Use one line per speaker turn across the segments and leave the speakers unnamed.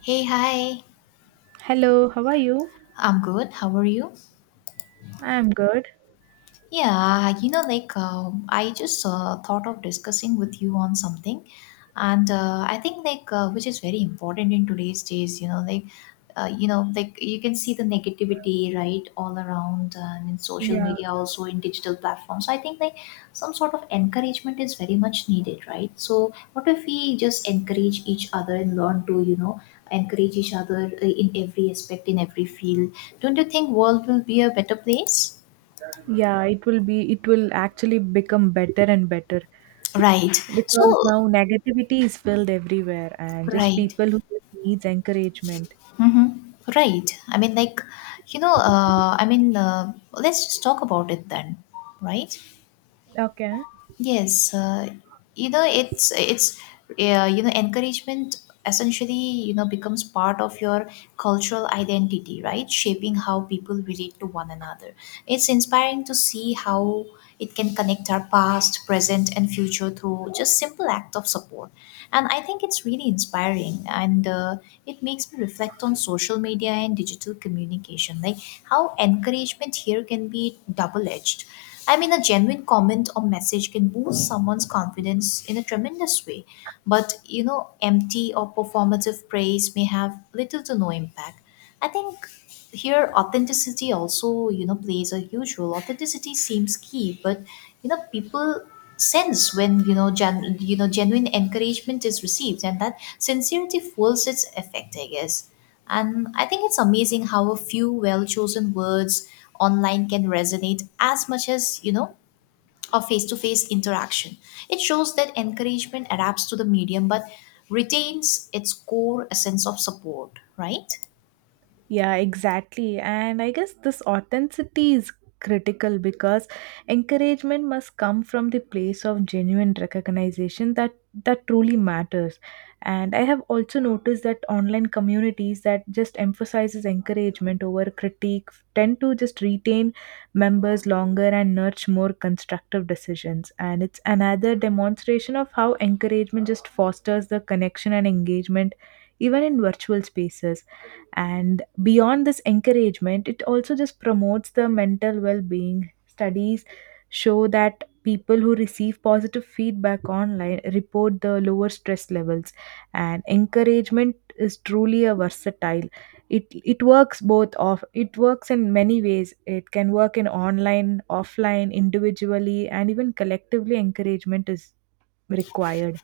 Hey, hi.
Hello, how are you?
I'm good. How are you?
I'm good.
Yeah, you know, like I just thought of discussing with you on something, and I think which is very important in today's days. You can see the negativity, right, all around, and in social media, also in digital platforms. So I think some sort of encouragement is very much needed, right? So what if we just encourage each other and learn to encourage each other in every aspect, in every field? Don't you think world will be a better place?
Yeah, it will be, it will actually become better and better
Right.
because
So,
now negativity is filled everywhere and just
right.
people who just needs encouragement.
hmm Right. I mean, like, you know, I mean, Let's just talk about it then, right?
Okay.
Yes. You know, it's, it's, Encouragement essentially, you know, becomes part of your cultural identity, right? Shaping how people relate to one another. It's inspiring to see how it can connect our past, present, and future through just simple act of support. And I think it's really inspiring, and it makes me reflect on social media and digital communication, like how encouragement here can be double edged. I mean, a genuine comment or message can boost someone's confidence in a tremendous way, but you know, empty or performative praise may have little to no impact. I think here authenticity also, you know, plays a huge role. Authenticity seems key, but you know, people sense when, you know, genuine encouragement is received, and that sincerity fuels its effect, I guess. And I think it's amazing how a few well chosen words online can resonate as much as, you know, a face to face interaction. It shows that encouragement adapts to the medium but retains its core essence of support, right.
Yeah, exactly. And I guess this authenticity is critical because encouragement must come from the place of genuine recognition that truly matters. And I have also noticed that online communities that just emphasizes encouragement over critique tend to just retain members longer and nurture more constructive decisions. And it's another demonstration of how encouragement just fosters the connection and engagement even in virtual spaces, and beyond this encouragement, it also just promotes the mental well-being. Studies show that people who receive positive feedback online report the lower stress levels, and encouragement is truly a versatile, it works both off, it works in many ways. It can work in online, offline, individually, and even collectively. Encouragement is required.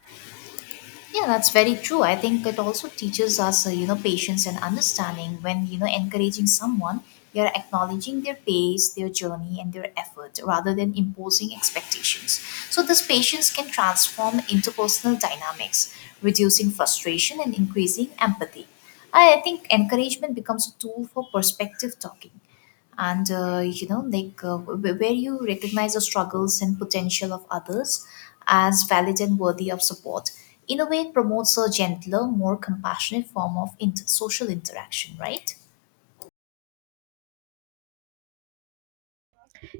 Yeah, that's very true. I think it also teaches us, you know, patience and understanding. When, you know, encouraging someone, you're acknowledging their pace, their journey, and their effort, rather than imposing expectations. So this patience can transform interpersonal dynamics, reducing frustration and increasing empathy. I think encouragement becomes a tool for perspective talking, and where you recognize the struggles and potential of others as valid and worthy of support. In a way, it promotes a gentler, more compassionate form of social interaction, right.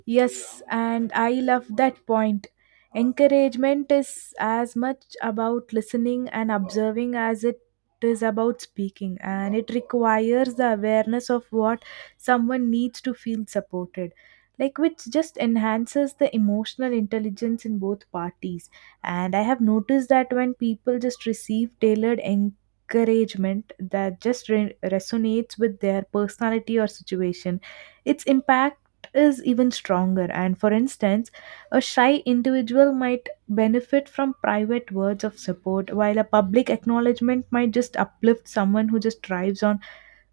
Yes, and I love that point. Encouragement is as much about listening and observing as it is about speaking, and it requires the awareness of what someone needs to feel supported, like which just enhances the emotional intelligence in both parties. And I have noticed that when people just receive tailored encouragement that just resonates with their personality or situation, its impact is even stronger. And for instance, a shy individual might benefit from private words of support, while a public acknowledgement might just uplift someone who just thrives on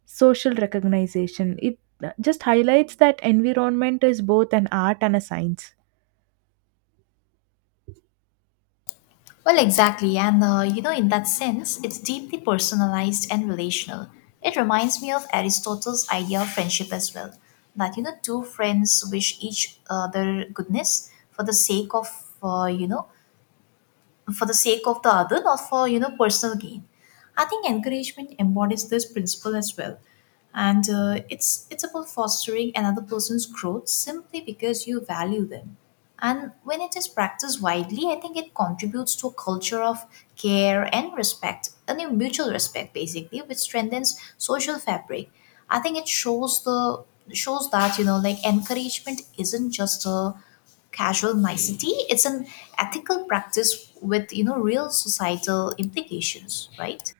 social recognition. It just highlights that environment is both an art and a science.
Well, exactly. And you know, in that sense, it's deeply personalized and relational. It reminds me of Aristotle's idea of friendship as well, that, you know, two friends wish each other goodness for the sake of, uh, you know for the sake of the other, not for, you know, personal gain. I think encouragement embodies this principle as well, and it's about fostering another person's growth simply because you value them. And when it is practiced widely, I think it contributes to a culture of care and respect, and a mutual respect basically, which strengthens social fabric. I think it shows the shows that, you know, like encouragement isn't just a casual nicety; it's an ethical practice with, you know, real societal implications, right?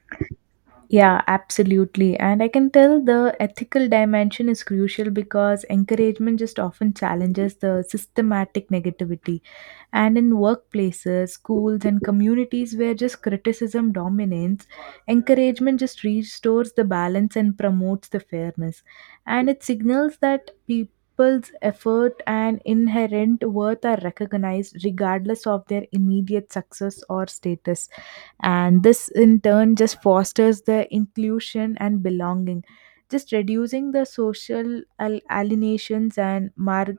Yeah, absolutely. And I can tell the ethical dimension is crucial because encouragement just often challenges the systematic negativity. And in workplaces, schools, and communities where just criticism dominates, encouragement just restores the balance and promotes the fairness. And it signals that people's effort and inherent worth are recognized regardless of their immediate success or status, and this in turn just fosters the inclusion and belonging, just reducing the social alienations and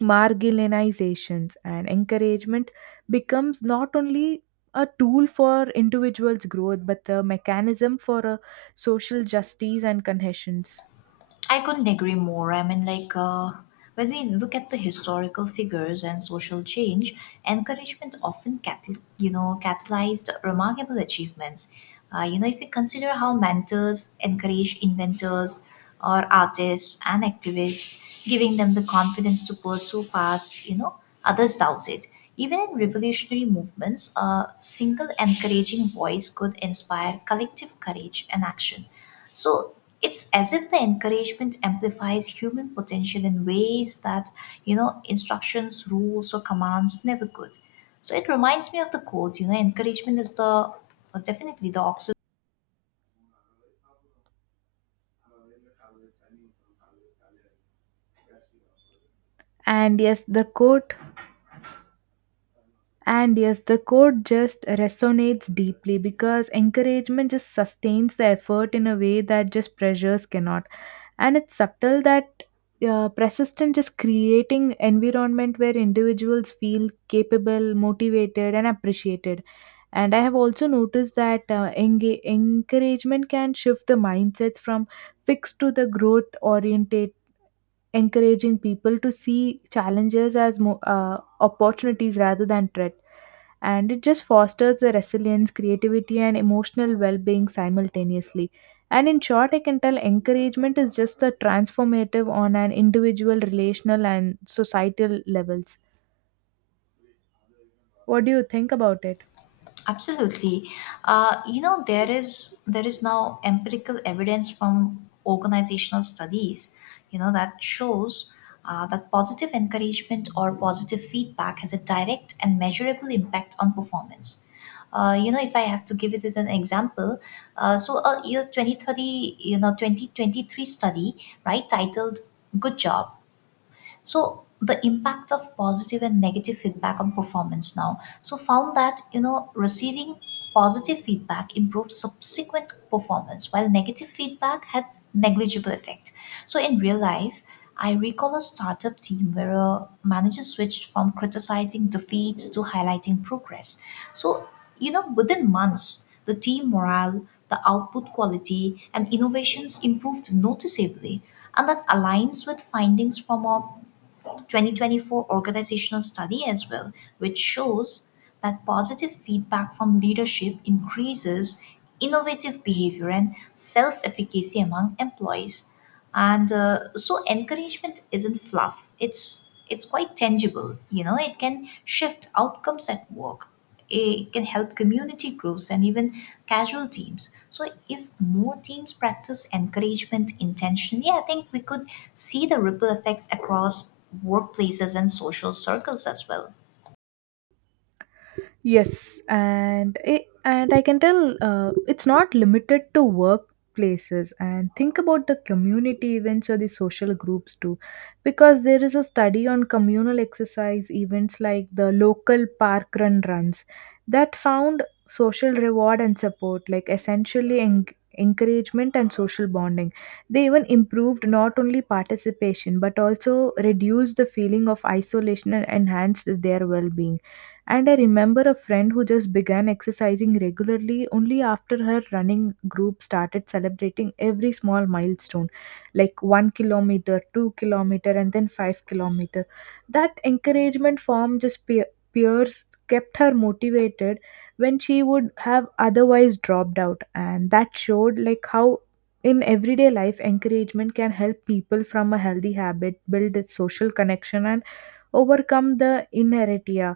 marginalizations. And encouragement becomes not only a tool for individuals growth, but a mechanism for a social justice and cohesions.
I couldn't agree more. I mean, like, when we look at the historical figures and social change, encouragement often you know, catalyzed remarkable achievements. You know, if you consider how mentors encourage inventors or artists and activists, giving them the confidence to pursue paths, you know, others doubted. Even in revolutionary movements, a single encouraging voice could inspire collective courage and action. So it's as if the encouragement amplifies human potential in ways that, you know, instructions, rules, or commands never could. So it reminds me of the quote, you know, encouragement is the, definitely the oxygen.
and yes the quote And yes, the quote just resonates deeply because encouragement just sustains the effort in a way that just pressures cannot. And it's subtle that persistent, just creating environment where individuals feel capable, motivated, and appreciated. And I have also noticed that encouragement can shift the mindsets from fixed to the growth oriented, encouraging people to see challenges as opportunities rather than threat. And it just fosters the resilience, creativity, and emotional well-being simultaneously. And in short, I can tell encouragement is just a transformative on an individual, relational, and societal levels. What do you think about it?
Absolutely. There is now empirical evidence from organizational studies, you know, that shows that positive encouragement or positive feedback has a direct and measurable impact on performance. You know, if I have to give it an example, so a year 2030, you know, 2023 study, right, titled Good Job, so the impact of positive and negative feedback on performance now, so found that, you know, receiving positive feedback improved subsequent performance, while negative feedback had negligible effect. So in real life, I recall a startup team where a manager switched from criticizing defeats to highlighting progress. So, you know, within months, the team morale, the output quality, and innovations improved noticeably. And that aligns with findings from a 2024 organizational study as well, which shows that positive feedback from leadership increases innovative behavior and self efficacy among employees. And so encouragement isn't fluff. It's quite tangible, you know, it can shift outcomes at work, it can help community groups and even casual teams. So if more teams practice encouragement intentionally, I think we could see the ripple effects across workplaces and social circles as well.
Yes, and I can tell it's not limited to workplaces. And think about the community events or the social groups too, because there is a study on communal exercise events like the local park run runs that found social reward and support, like essentially encouragement and social bonding. They even improved not only participation but also reduced the feeling of isolation and enhanced their well-being. And I remember a friend who just began exercising regularly only after her running group started celebrating every small milestone, like 1 kilometer, 2 kilometer, and then 5 kilometer. That encouragement form just peers kept her motivated when she would have otherwise dropped out, and that showed like how in everyday life encouragement can help people from a healthy habit, build a social connection, and overcome the inertia.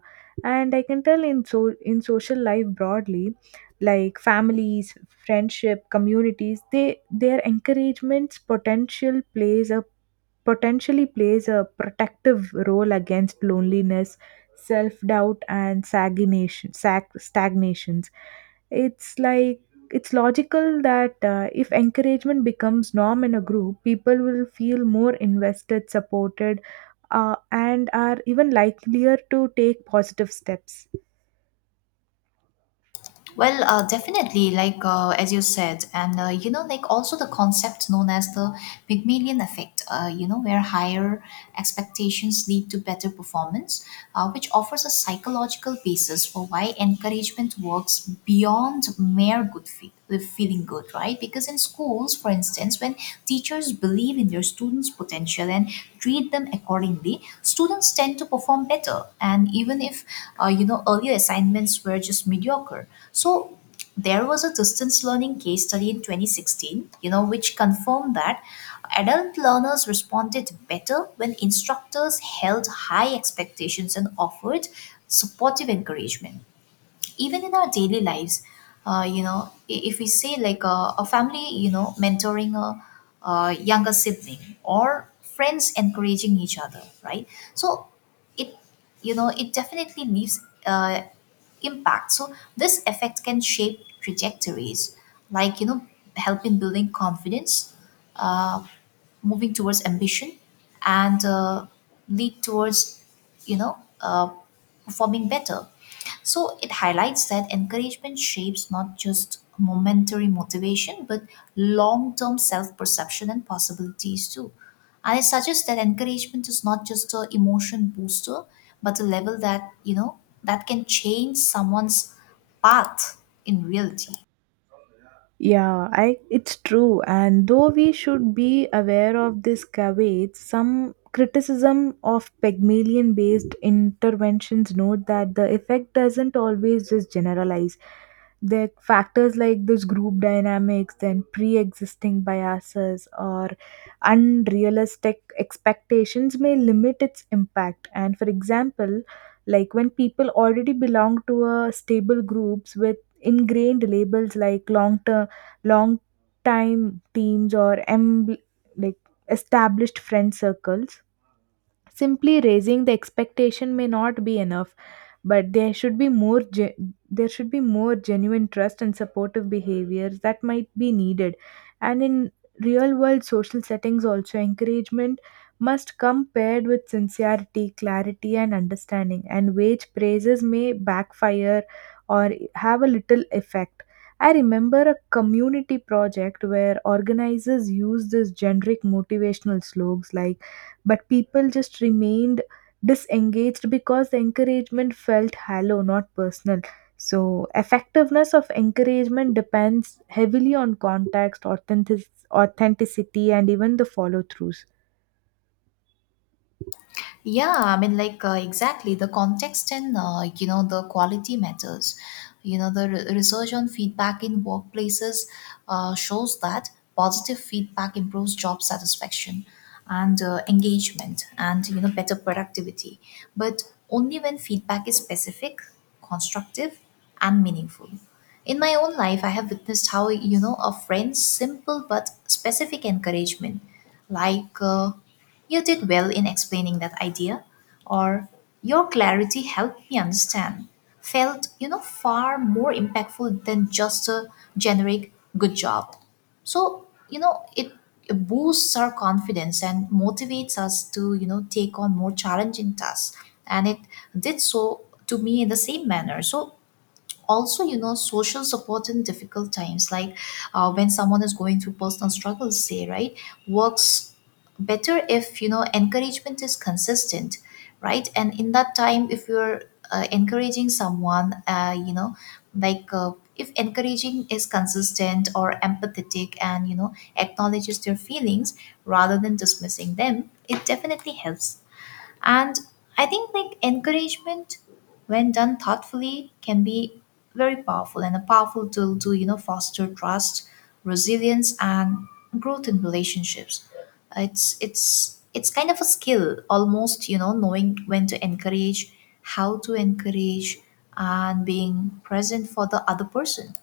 And I can tell in, so in social life broadly, like families, friendship, communities, they, their encouragements potential plays a, potentially plays a protective role against loneliness, self doubt, and stagnation, stagnations. It's like it's logical that if encouragement becomes norm in a group, people will feel more invested, supported, and are even likelier to take positive steps.
Well, definitely, like as you said, and you know, like also the concept known as the Pygmalion effect, you know, where higher expectations lead to better performance, which offers a psychological basis for why encouragement works beyond mere good faith, the feeling good, right? Because in schools, for instance, when teachers believe in their students' potential and treat them accordingly, students tend to perform better. And even if you know, earlier assignments were just mediocre, so there was a distance learning case study in 2016, you know, which confirmed that adult learners responded better when instructors held high expectations and offered supportive encouragement. Even in our daily lives, if we say like a family, you know, mentoring a younger sibling, or friends encouraging each other, right. So it, you know, it definitely leaves uh, impact. So this effect can shape trajectories, like, you know, helping building confidence, uh, moving towards ambition, and lead towards, you know uh, performing better. So it highlights that encouragement shapes not just momentary motivation, but long term self perception and possibilities too. And it suggests that encouragement is not just a emotion booster, but a level that, you know, that can change someone's path in reality.
Yeah, I it's true. And though we should be aware of this caveats, some criticism of Pygmalion based interventions note that the effect doesn't always just generalize. The factors like this group dynamics, then pre existing biases or unrealistic expectations may limit its impact. And for example, like when people already belong to a stable groups with ingrained labels like long time teams, or like established friend circles, simply raising the expectation may not be enough, but there should be more there should be more genuine trust and supportive behaviors that might be needed. And in real world social settings also, encouragement must come paired with sincerity, clarity, and understanding, and wage praises may backfire or have a little effect. I remember a community project where organizers used these generic motivational slogans, like, but people just remained disengaged because the encouragement felt hollow, not personal. So effectiveness of encouragement depends heavily on context, authenticity, and even the follow throughs.
Yeah, I mean, like exactly, the context and you know, the quality matters. You know, the research on feedback in workplaces shows that positive feedback improves job satisfaction and engagement and, you know, better productivity. But only when feedback is specific, constructive, and meaningful. In my own life, I have witnessed how, you know, a friend's simple but specific encouragement, like. You did well in explaining that idea, or your clarity helped me understand. Felt, you know, far more impactful than just a generic good job. So, you know, it boosts our confidence and motivates us to, you know, take on more challenging tasks. And it did so to me in the same manner. So, also, you know, social support in difficult times, like when someone is going through personal struggles, say, right, works better if, you know, encouragement is consistent, right. And in that time, if you're encouraging someone, if encouraging is consistent or empathetic, and, you know, acknowledges their feelings rather than dismissing them, it definitely helps. And I think like encouragement, when done thoughtfully, can be very powerful, and a powerful tool to, you know, foster trust, resilience, and growth in relationships. It's kind of a skill almost, you know, knowing when to encourage, how to encourage, and being present for the other person.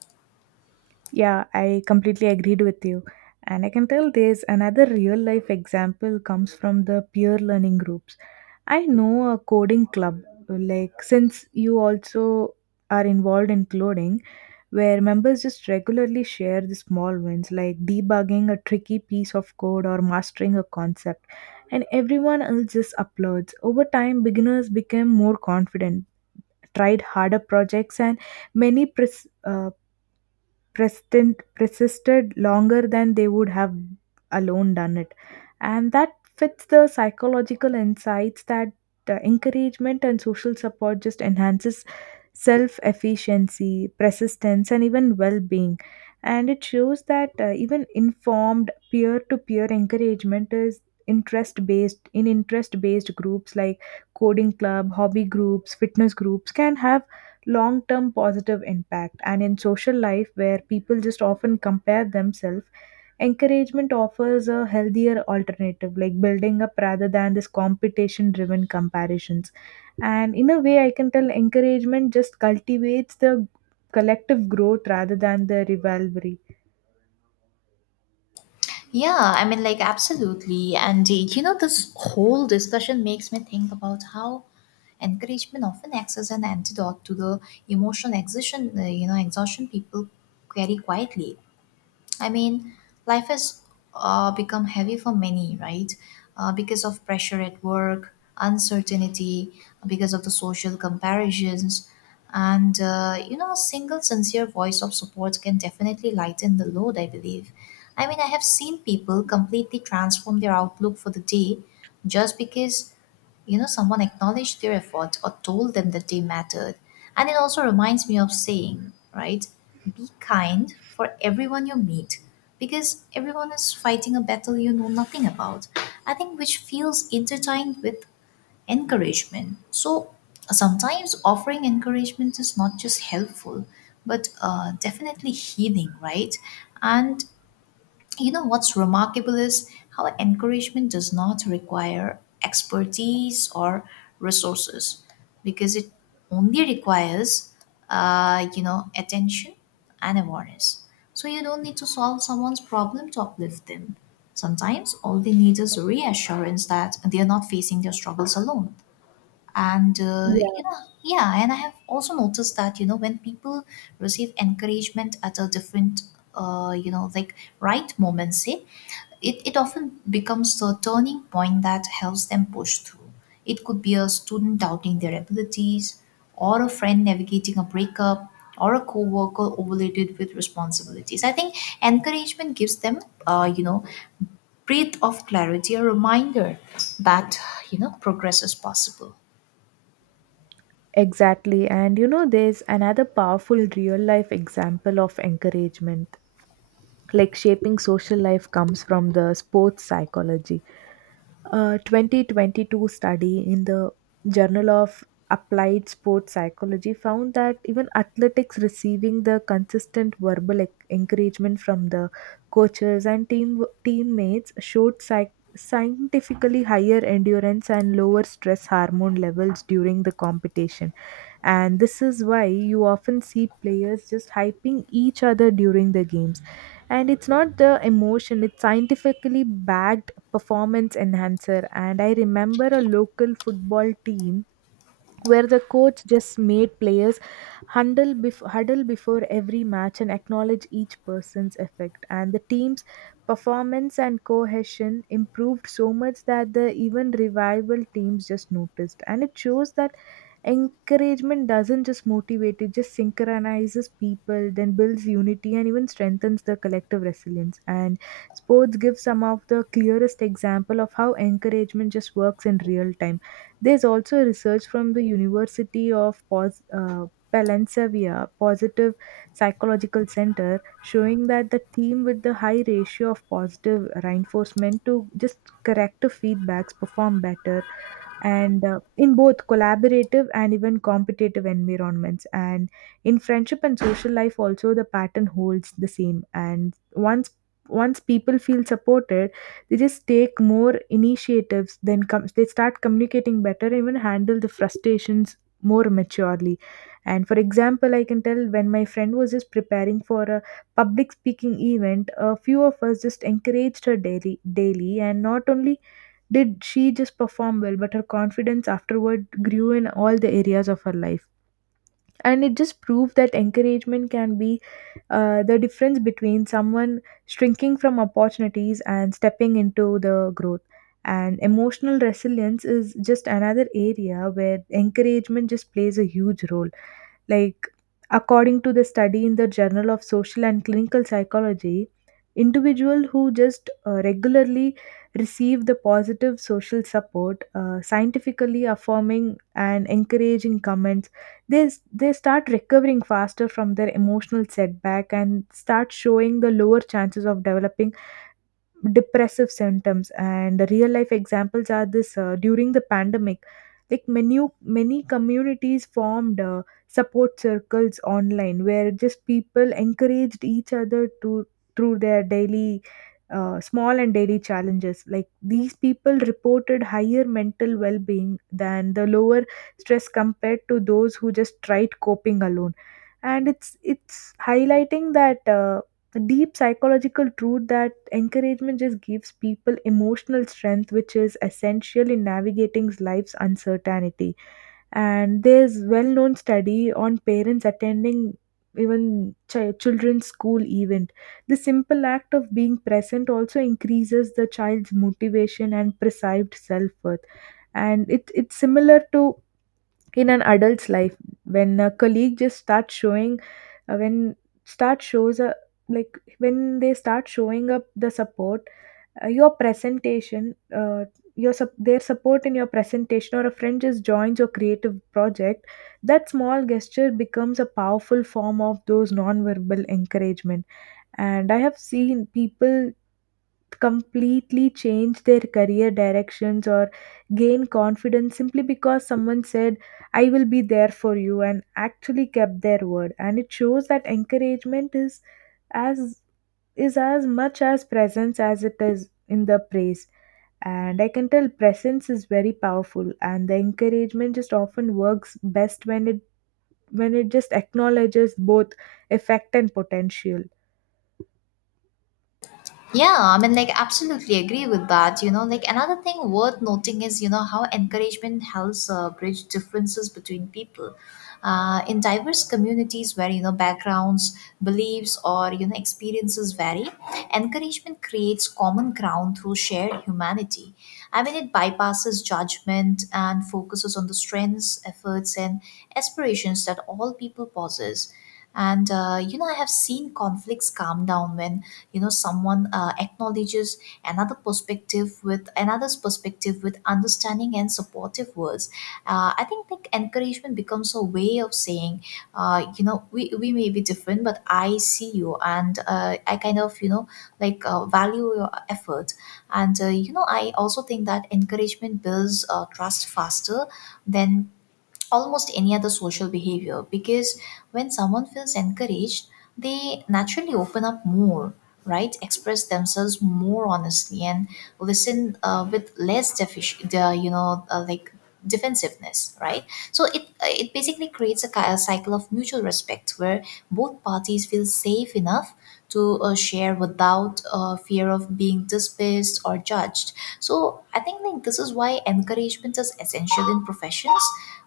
Yeah, I completely agreed with you. And I can tell there's another real life example comes from the peer learning groups. I know a coding club, like, since you also are involved in coding, where members just regularly share the small wins like debugging a tricky piece of code or mastering a concept, and everyone else just uploads. Over time beginners became more confident, tried harder projects, and many pres- persistent persisted longer than they would have alone done it. And that fits the psychological insights that encouragement and social support just enhances self efficiency, persistence, and even well being. And it shows that even informed peer to peer encouragement is interest based in interest based groups like coding club, hobby groups, fitness groups, can have long term positive impact. And in social life, where people just often compare themselves, encouragement offers a healthier alternative, like building up rather than this competition driven comparisons. And in a way, I can tell encouragement just cultivates the collective growth rather than the rivalry.
Yeah, I mean, like, absolutely. And you know, this whole discussion makes me think about how encouragement often acts as an antidote to the emotional exhaustion, exhaustion people carry quietly. I mean, life has become heavy for many, right? Because of pressure at work, uncertainty, because of the social comparisons. And, you know, a single sincere voice of support can definitely lighten the load, I believe. I mean, I have seen people completely transform their outlook for the day just because, you know, someone acknowledged their effort or told them that they mattered. And it also reminds me of saying, right, be kind for everyone you meet, because everyone is fighting a battle you know nothing about. I think which feels intertwined with encouragement. So sometimes offering encouragement is not just helpful, but definitely healing, right. And, you know, what's remarkable is how encouragement does not require expertise or resources, because it only requires, you know, attention and awareness. So you don't need to solve someone's problem to uplift them. Sometimes all they need is reassurance that they are not facing their struggles alone and
Yeah,
you know yeah and I have also noticed that when people receive encouragement at a different right moment, say it often becomes the turning point that helps them push through. It could be a student doubting their abilities, or a friend navigating a breakup, or a coworker overloaded with responsibilities. I think encouragement gives them uh, you know breath of clarity, a reminder that progress is possible.
exactly. And you know, there's another powerful real life example of encouragement. Like shaping social life comes from the sports psychology. A 2022 study in the Journal of Applied Sports Psychology found that even athletics receiving the consistent verbal encouragement from the coaches and teammates showed scientifically higher endurance and lower stress hormone levels during the competition. And this is why you often see players just hyping each other during the games, and it's not the emotion, it's scientifically backed performance enhancer. And I remember a local football team where the coach just made players huddle, huddle before every match and acknowledge each person's effect. And the team's performance and cohesion improved so much that the even revival teams just noticed. And it shows that encouragement doesn't just motivate, it just synchronizes people, then builds unity and even strengthens the collective resilience. And sports give some of the clearest example of how encouragement just works in real time. There's also research from the University of Palensevier Positive Psychological Center showing that the team with the high ratio of positive reinforcement to just corrective feedbacks perform better, and in both collaborative and even competitive environments. And in friendship and social life also the pattern holds the same, and once people feel supported, they just take more initiatives, then they start communicating better, even handle the frustrations more maturely. And for example, I can tell when my friend was just preparing for a public speaking event, a few of us just encouraged her daily, and not only did she just perform well, but her confidence afterward grew in all the areas of her life. And it just proved that encouragement can be the difference between someone shrinking from opportunities and stepping into the growth. And emotional resilience is just another area where encouragement just plays a huge role. Like, according to the study in the Journal of Social and Clinical Psychology, individuals who just regularly receive the positive social support, scientifically affirming and encouraging comments, they, they start recovering faster from their emotional setback and start showing the lower chances of developing depressive symptoms. And the real life examples are this: during the pandemic, like many communities formed support circles online where just people encouraged each other to through their daily small and daily challenges. Like these people reported higher mental well-being than the lower stress compared to those who just tried coping alone. And it's highlighting that the deep psychological truth that encouragement just gives people emotional strength, which is essential in navigating life's uncertainty. And there's well-known study on parents attending even children's school event. The simple act of being present also increases the child's motivation and perceived self-worth. And it's similar to in an adult's life when a colleague just starts showing when start shows a like when they start showing up the support your presentation your sup- their support in your presentation, or a friend just joins your creative project. That small gesture becomes a powerful form of those non-verbal encouragement, and I have seen people completely change their career directions or gain confidence simply because someone said, "I will be there for you," and actually kept their word. And it shows that encouragement is as as much as presence as it is in the praise. And I can tell presence is very powerful, and the encouragement just often works best when it just acknowledges both effect and potential.
Yeah, I mean, like, absolutely agree with that. Another thing worth noting is, how encouragement helps bridge differences between people. In diverse communities where, backgrounds, beliefs, or, experiences vary, encouragement creates common ground through shared humanity. I mean, it bypasses judgment and focuses on the strengths, efforts, and aspirations that all people possess. And, I have seen conflicts calm down when someone acknowledges another perspective with another's perspective with understanding and supportive words. I think like encouragement becomes a way of saying, we may be different, but I see you, and I kind of, value your effort. And I also think that encouragement builds trust faster than almost any other social behavior, because when someone feels encouraged, they naturally open up more, right? Express themselves more honestly and listen with less defici- the you know like defensiveness, right? So it basically creates a cycle of mutual respect where both parties feel safe enough to share without fear of being dismissed or judged. So I think like this is why encouragement is essential in professions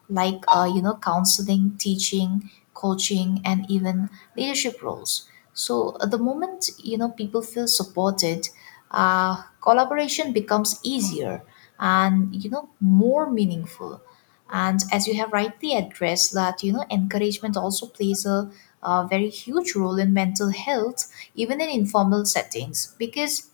like counseling, teaching, coaching, and even leadership roles. So the moment people feel supported, collaboration becomes easier and more meaningful. And as you have rightly addressed, that you know encouragement also plays a very huge role in mental health even in informal settings, because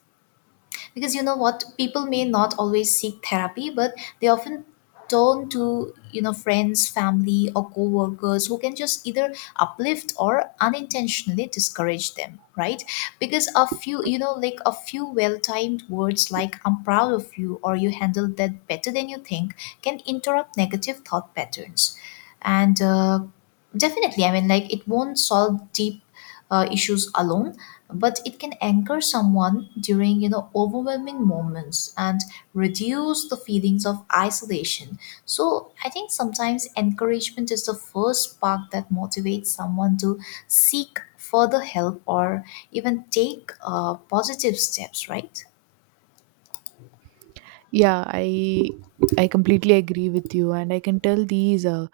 you know what, people may not always seek therapy, but they often turn to friends, family, or co-workers, who can just either uplift or unintentionally discourage them, right? Because a few, a few well-timed words like "I'm proud of you" or "you handled that better than you think" can interrupt negative thought patterns. And Definitely. I mean, like, it won't solve deep issues alone, but it can anchor someone during, overwhelming moments and reduce the feelings of isolation. So I think sometimes encouragement is the first spark that motivates someone to seek further help or even take positive steps, right?
Yeah, I completely agree with you, and I can tell these,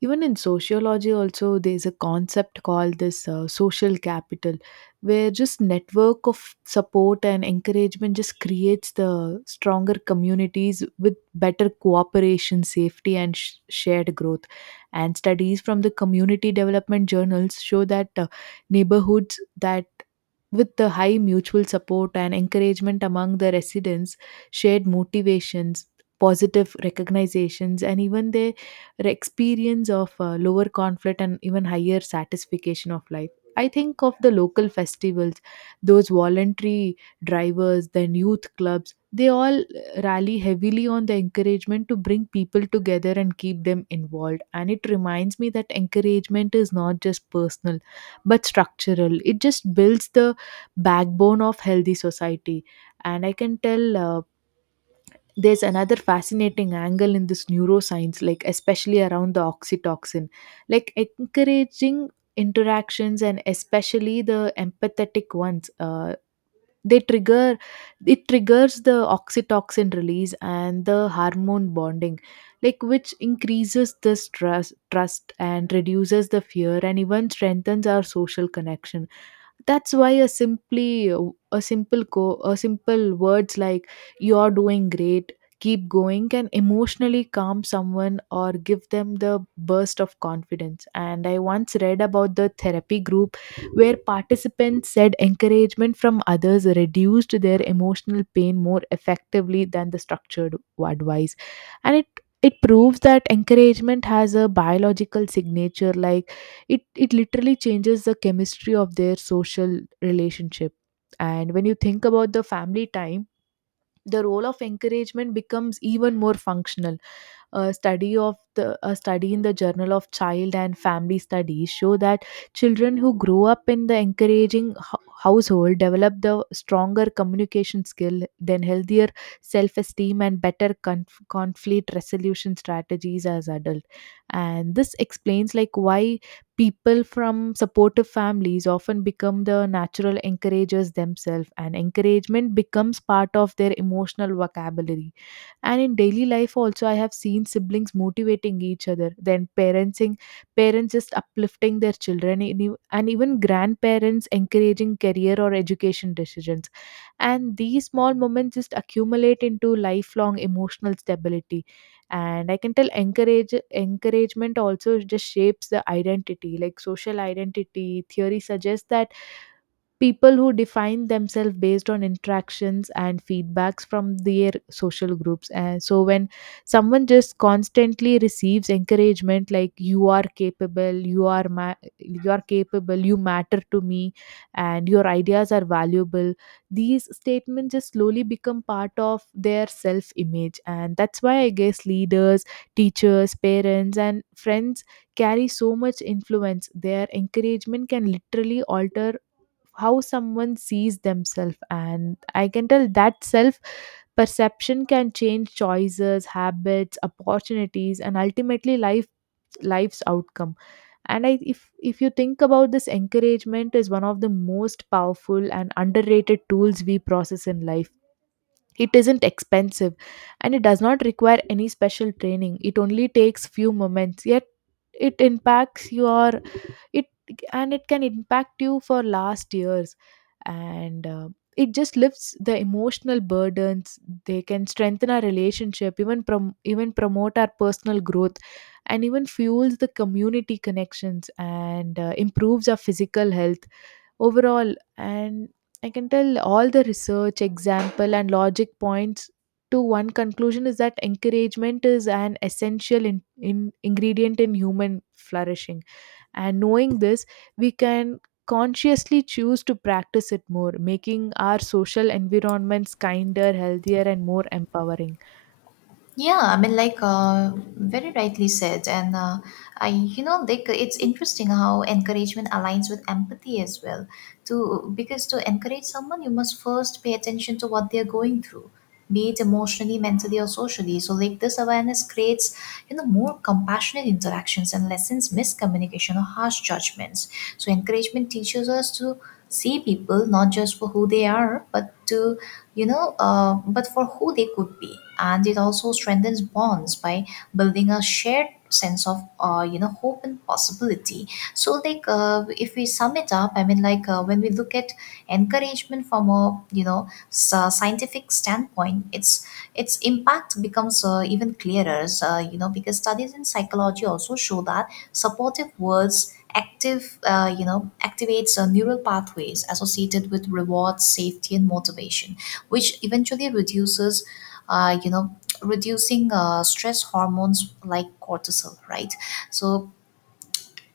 even in sociology also there's a concept called this social capital, where just network of support and encouragement just creates the stronger communities with better cooperation, safety, and shared growth. And studies from the community development journals show that neighborhoods that with the high mutual support and encouragement among the residents, shared motivations, positive recognizations, and even the experience of lower conflict and even higher satisfaction of life. I think of the local festivals, those voluntary drivers, then youth clubs, they all rally heavily on the encouragement to bring people together and keep them involved. And it reminds me that encouragement is not just personal but structural. It just builds the backbone of healthy society. And I can tell, there's another fascinating angle in this neuroscience, like especially around the oxytocin. Like encouraging interactions, and especially the empathetic ones, they trigger it triggers the oxytocin release and the hormone bonding, like which increases this trust and reduces the fear and even strengthens our social connection. That's why a simply a simple co a simple words like, "You're doing great, keep going," can emotionally calm someone or give them the burst of confidence. And I once read about the therapy group where participants said encouragement from others reduced their emotional pain more effectively than the structured advice. And it proves that encouragement has a biological signature, like it literally changes the chemistry of their social relationship. And when you think about the family time, the role of encouragement becomes even more functional. A study in the Journal of Child and Family Studies show that children who grow up in the encouraging household develop the stronger communication skill, then healthier self-esteem, and better conflict resolution strategies as adult. And this explains like why people from supportive families often become the natural encouragers themselves, and encouragement becomes part of their emotional vocabulary. And in daily life also, I have seen siblings motivating each other, then parents just uplifting their children, and and even grandparents encouraging career or education decisions. And these small moments just accumulate into lifelong emotional stability. And I can tell encouragement also just shapes the identity. Like social identity theory suggests that people who define themselves based on interactions and feedbacks from their social groups, and so when someone just constantly receives encouragement like, "You are capable, you are capable, you matter to me, and your ideas are valuable," these statements just slowly become part of their self image. And that's why I guess leaders, teachers, parents, and friends carry so much influence. Their encouragement can literally alter how someone sees themselves, and I can tell that self perception can change choices, habits, opportunities, and ultimately life's outcome. And I if you think about this, encouragement is one of the most powerful and underrated tools we process in life. It isn't expensive, and it does not require any special training. It only takes few moments, yet it impacts your it and it can impact you for last years. And it just lifts the emotional burdens, they can strengthen our relationship, even even promote our personal growth, and even fuels the community connections, and improves our physical health overall. And I can tell all the research example and logic points to one conclusion, is that encouragement is an essential in ingredient in human flourishing. And knowing this, we can consciously choose to practice it more, making our social environments kinder, healthier, and more empowering.
Yeah, I mean, like, very rightly said. And I, it's interesting how encouragement aligns with empathy as well. To, because to encourage someone, you must first pay attention to what they're going through, be it emotionally, mentally, or socially. So, like, this awareness creates, more compassionate interactions and lessens miscommunication or harsh judgments. So, encouragement teaches us to see people not just for who they are, but to, but for who they could be. And it also strengthens bonds by building a shared sense of, hope and possibility. So, like, if we sum it up, I mean, like, when we look at encouragement from a, scientific standpoint, its impact becomes even clearer, because studies in psychology also show that supportive words activates neural pathways associated with reward, safety, and motivation, which eventually reduces you know reducing stress hormones like cortisol, right? So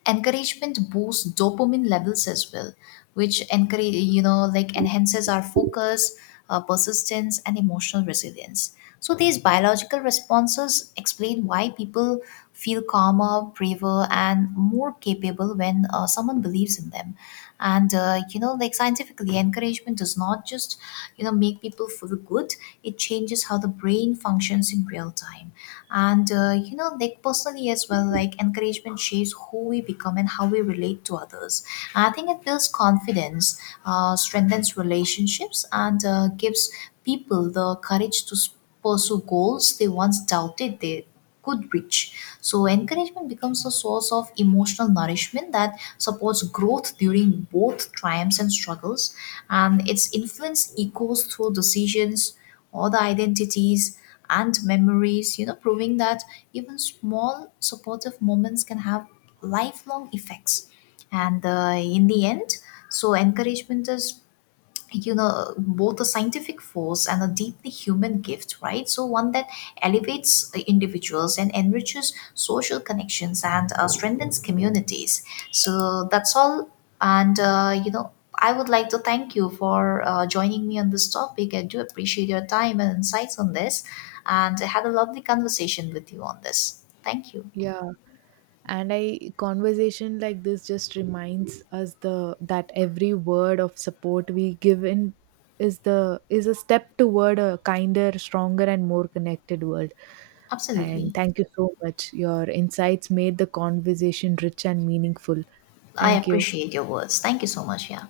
encouragement boosts dopamine levels as well, which encourage you know like enhances our focus, persistence, and emotional resilience. So these biological responses explain why people feel calmer, braver, and more capable when someone believes in them. And scientifically, encouragement does not just make people feel good, it changes how the brain functions in real time. And personally as well, like, encouragement shapes who we become and how we relate to others. And I think it builds confidence, strengthens relationships, and gives people the courage to pursue goals they once doubted they could reach. So encouragement becomes a source of emotional nourishment that supports growth during both triumphs and struggles, and its influence echoes through decisions, all the identities and memories, proving that even small supportive moments can have lifelong effects. And in the end, so encouragement is, both a scientific force and a deeply human gift, right? So one that elevates individuals and enriches social connections and strengthens communities. So that's all. And I would like to thank you for joining me on this topic. I do appreciate your time and insights on this, and I had a lovely conversation with you on this. Thank you.
Yeah, and I, conversation like this just reminds us the that every word of support we give in is a step toward a kinder, stronger, and more connected world. And
Absolutely.
thank you so much. Your insights made the conversation rich and meaningful.
I
Thank you.
appreciate your words. Thank you so much. Yeah.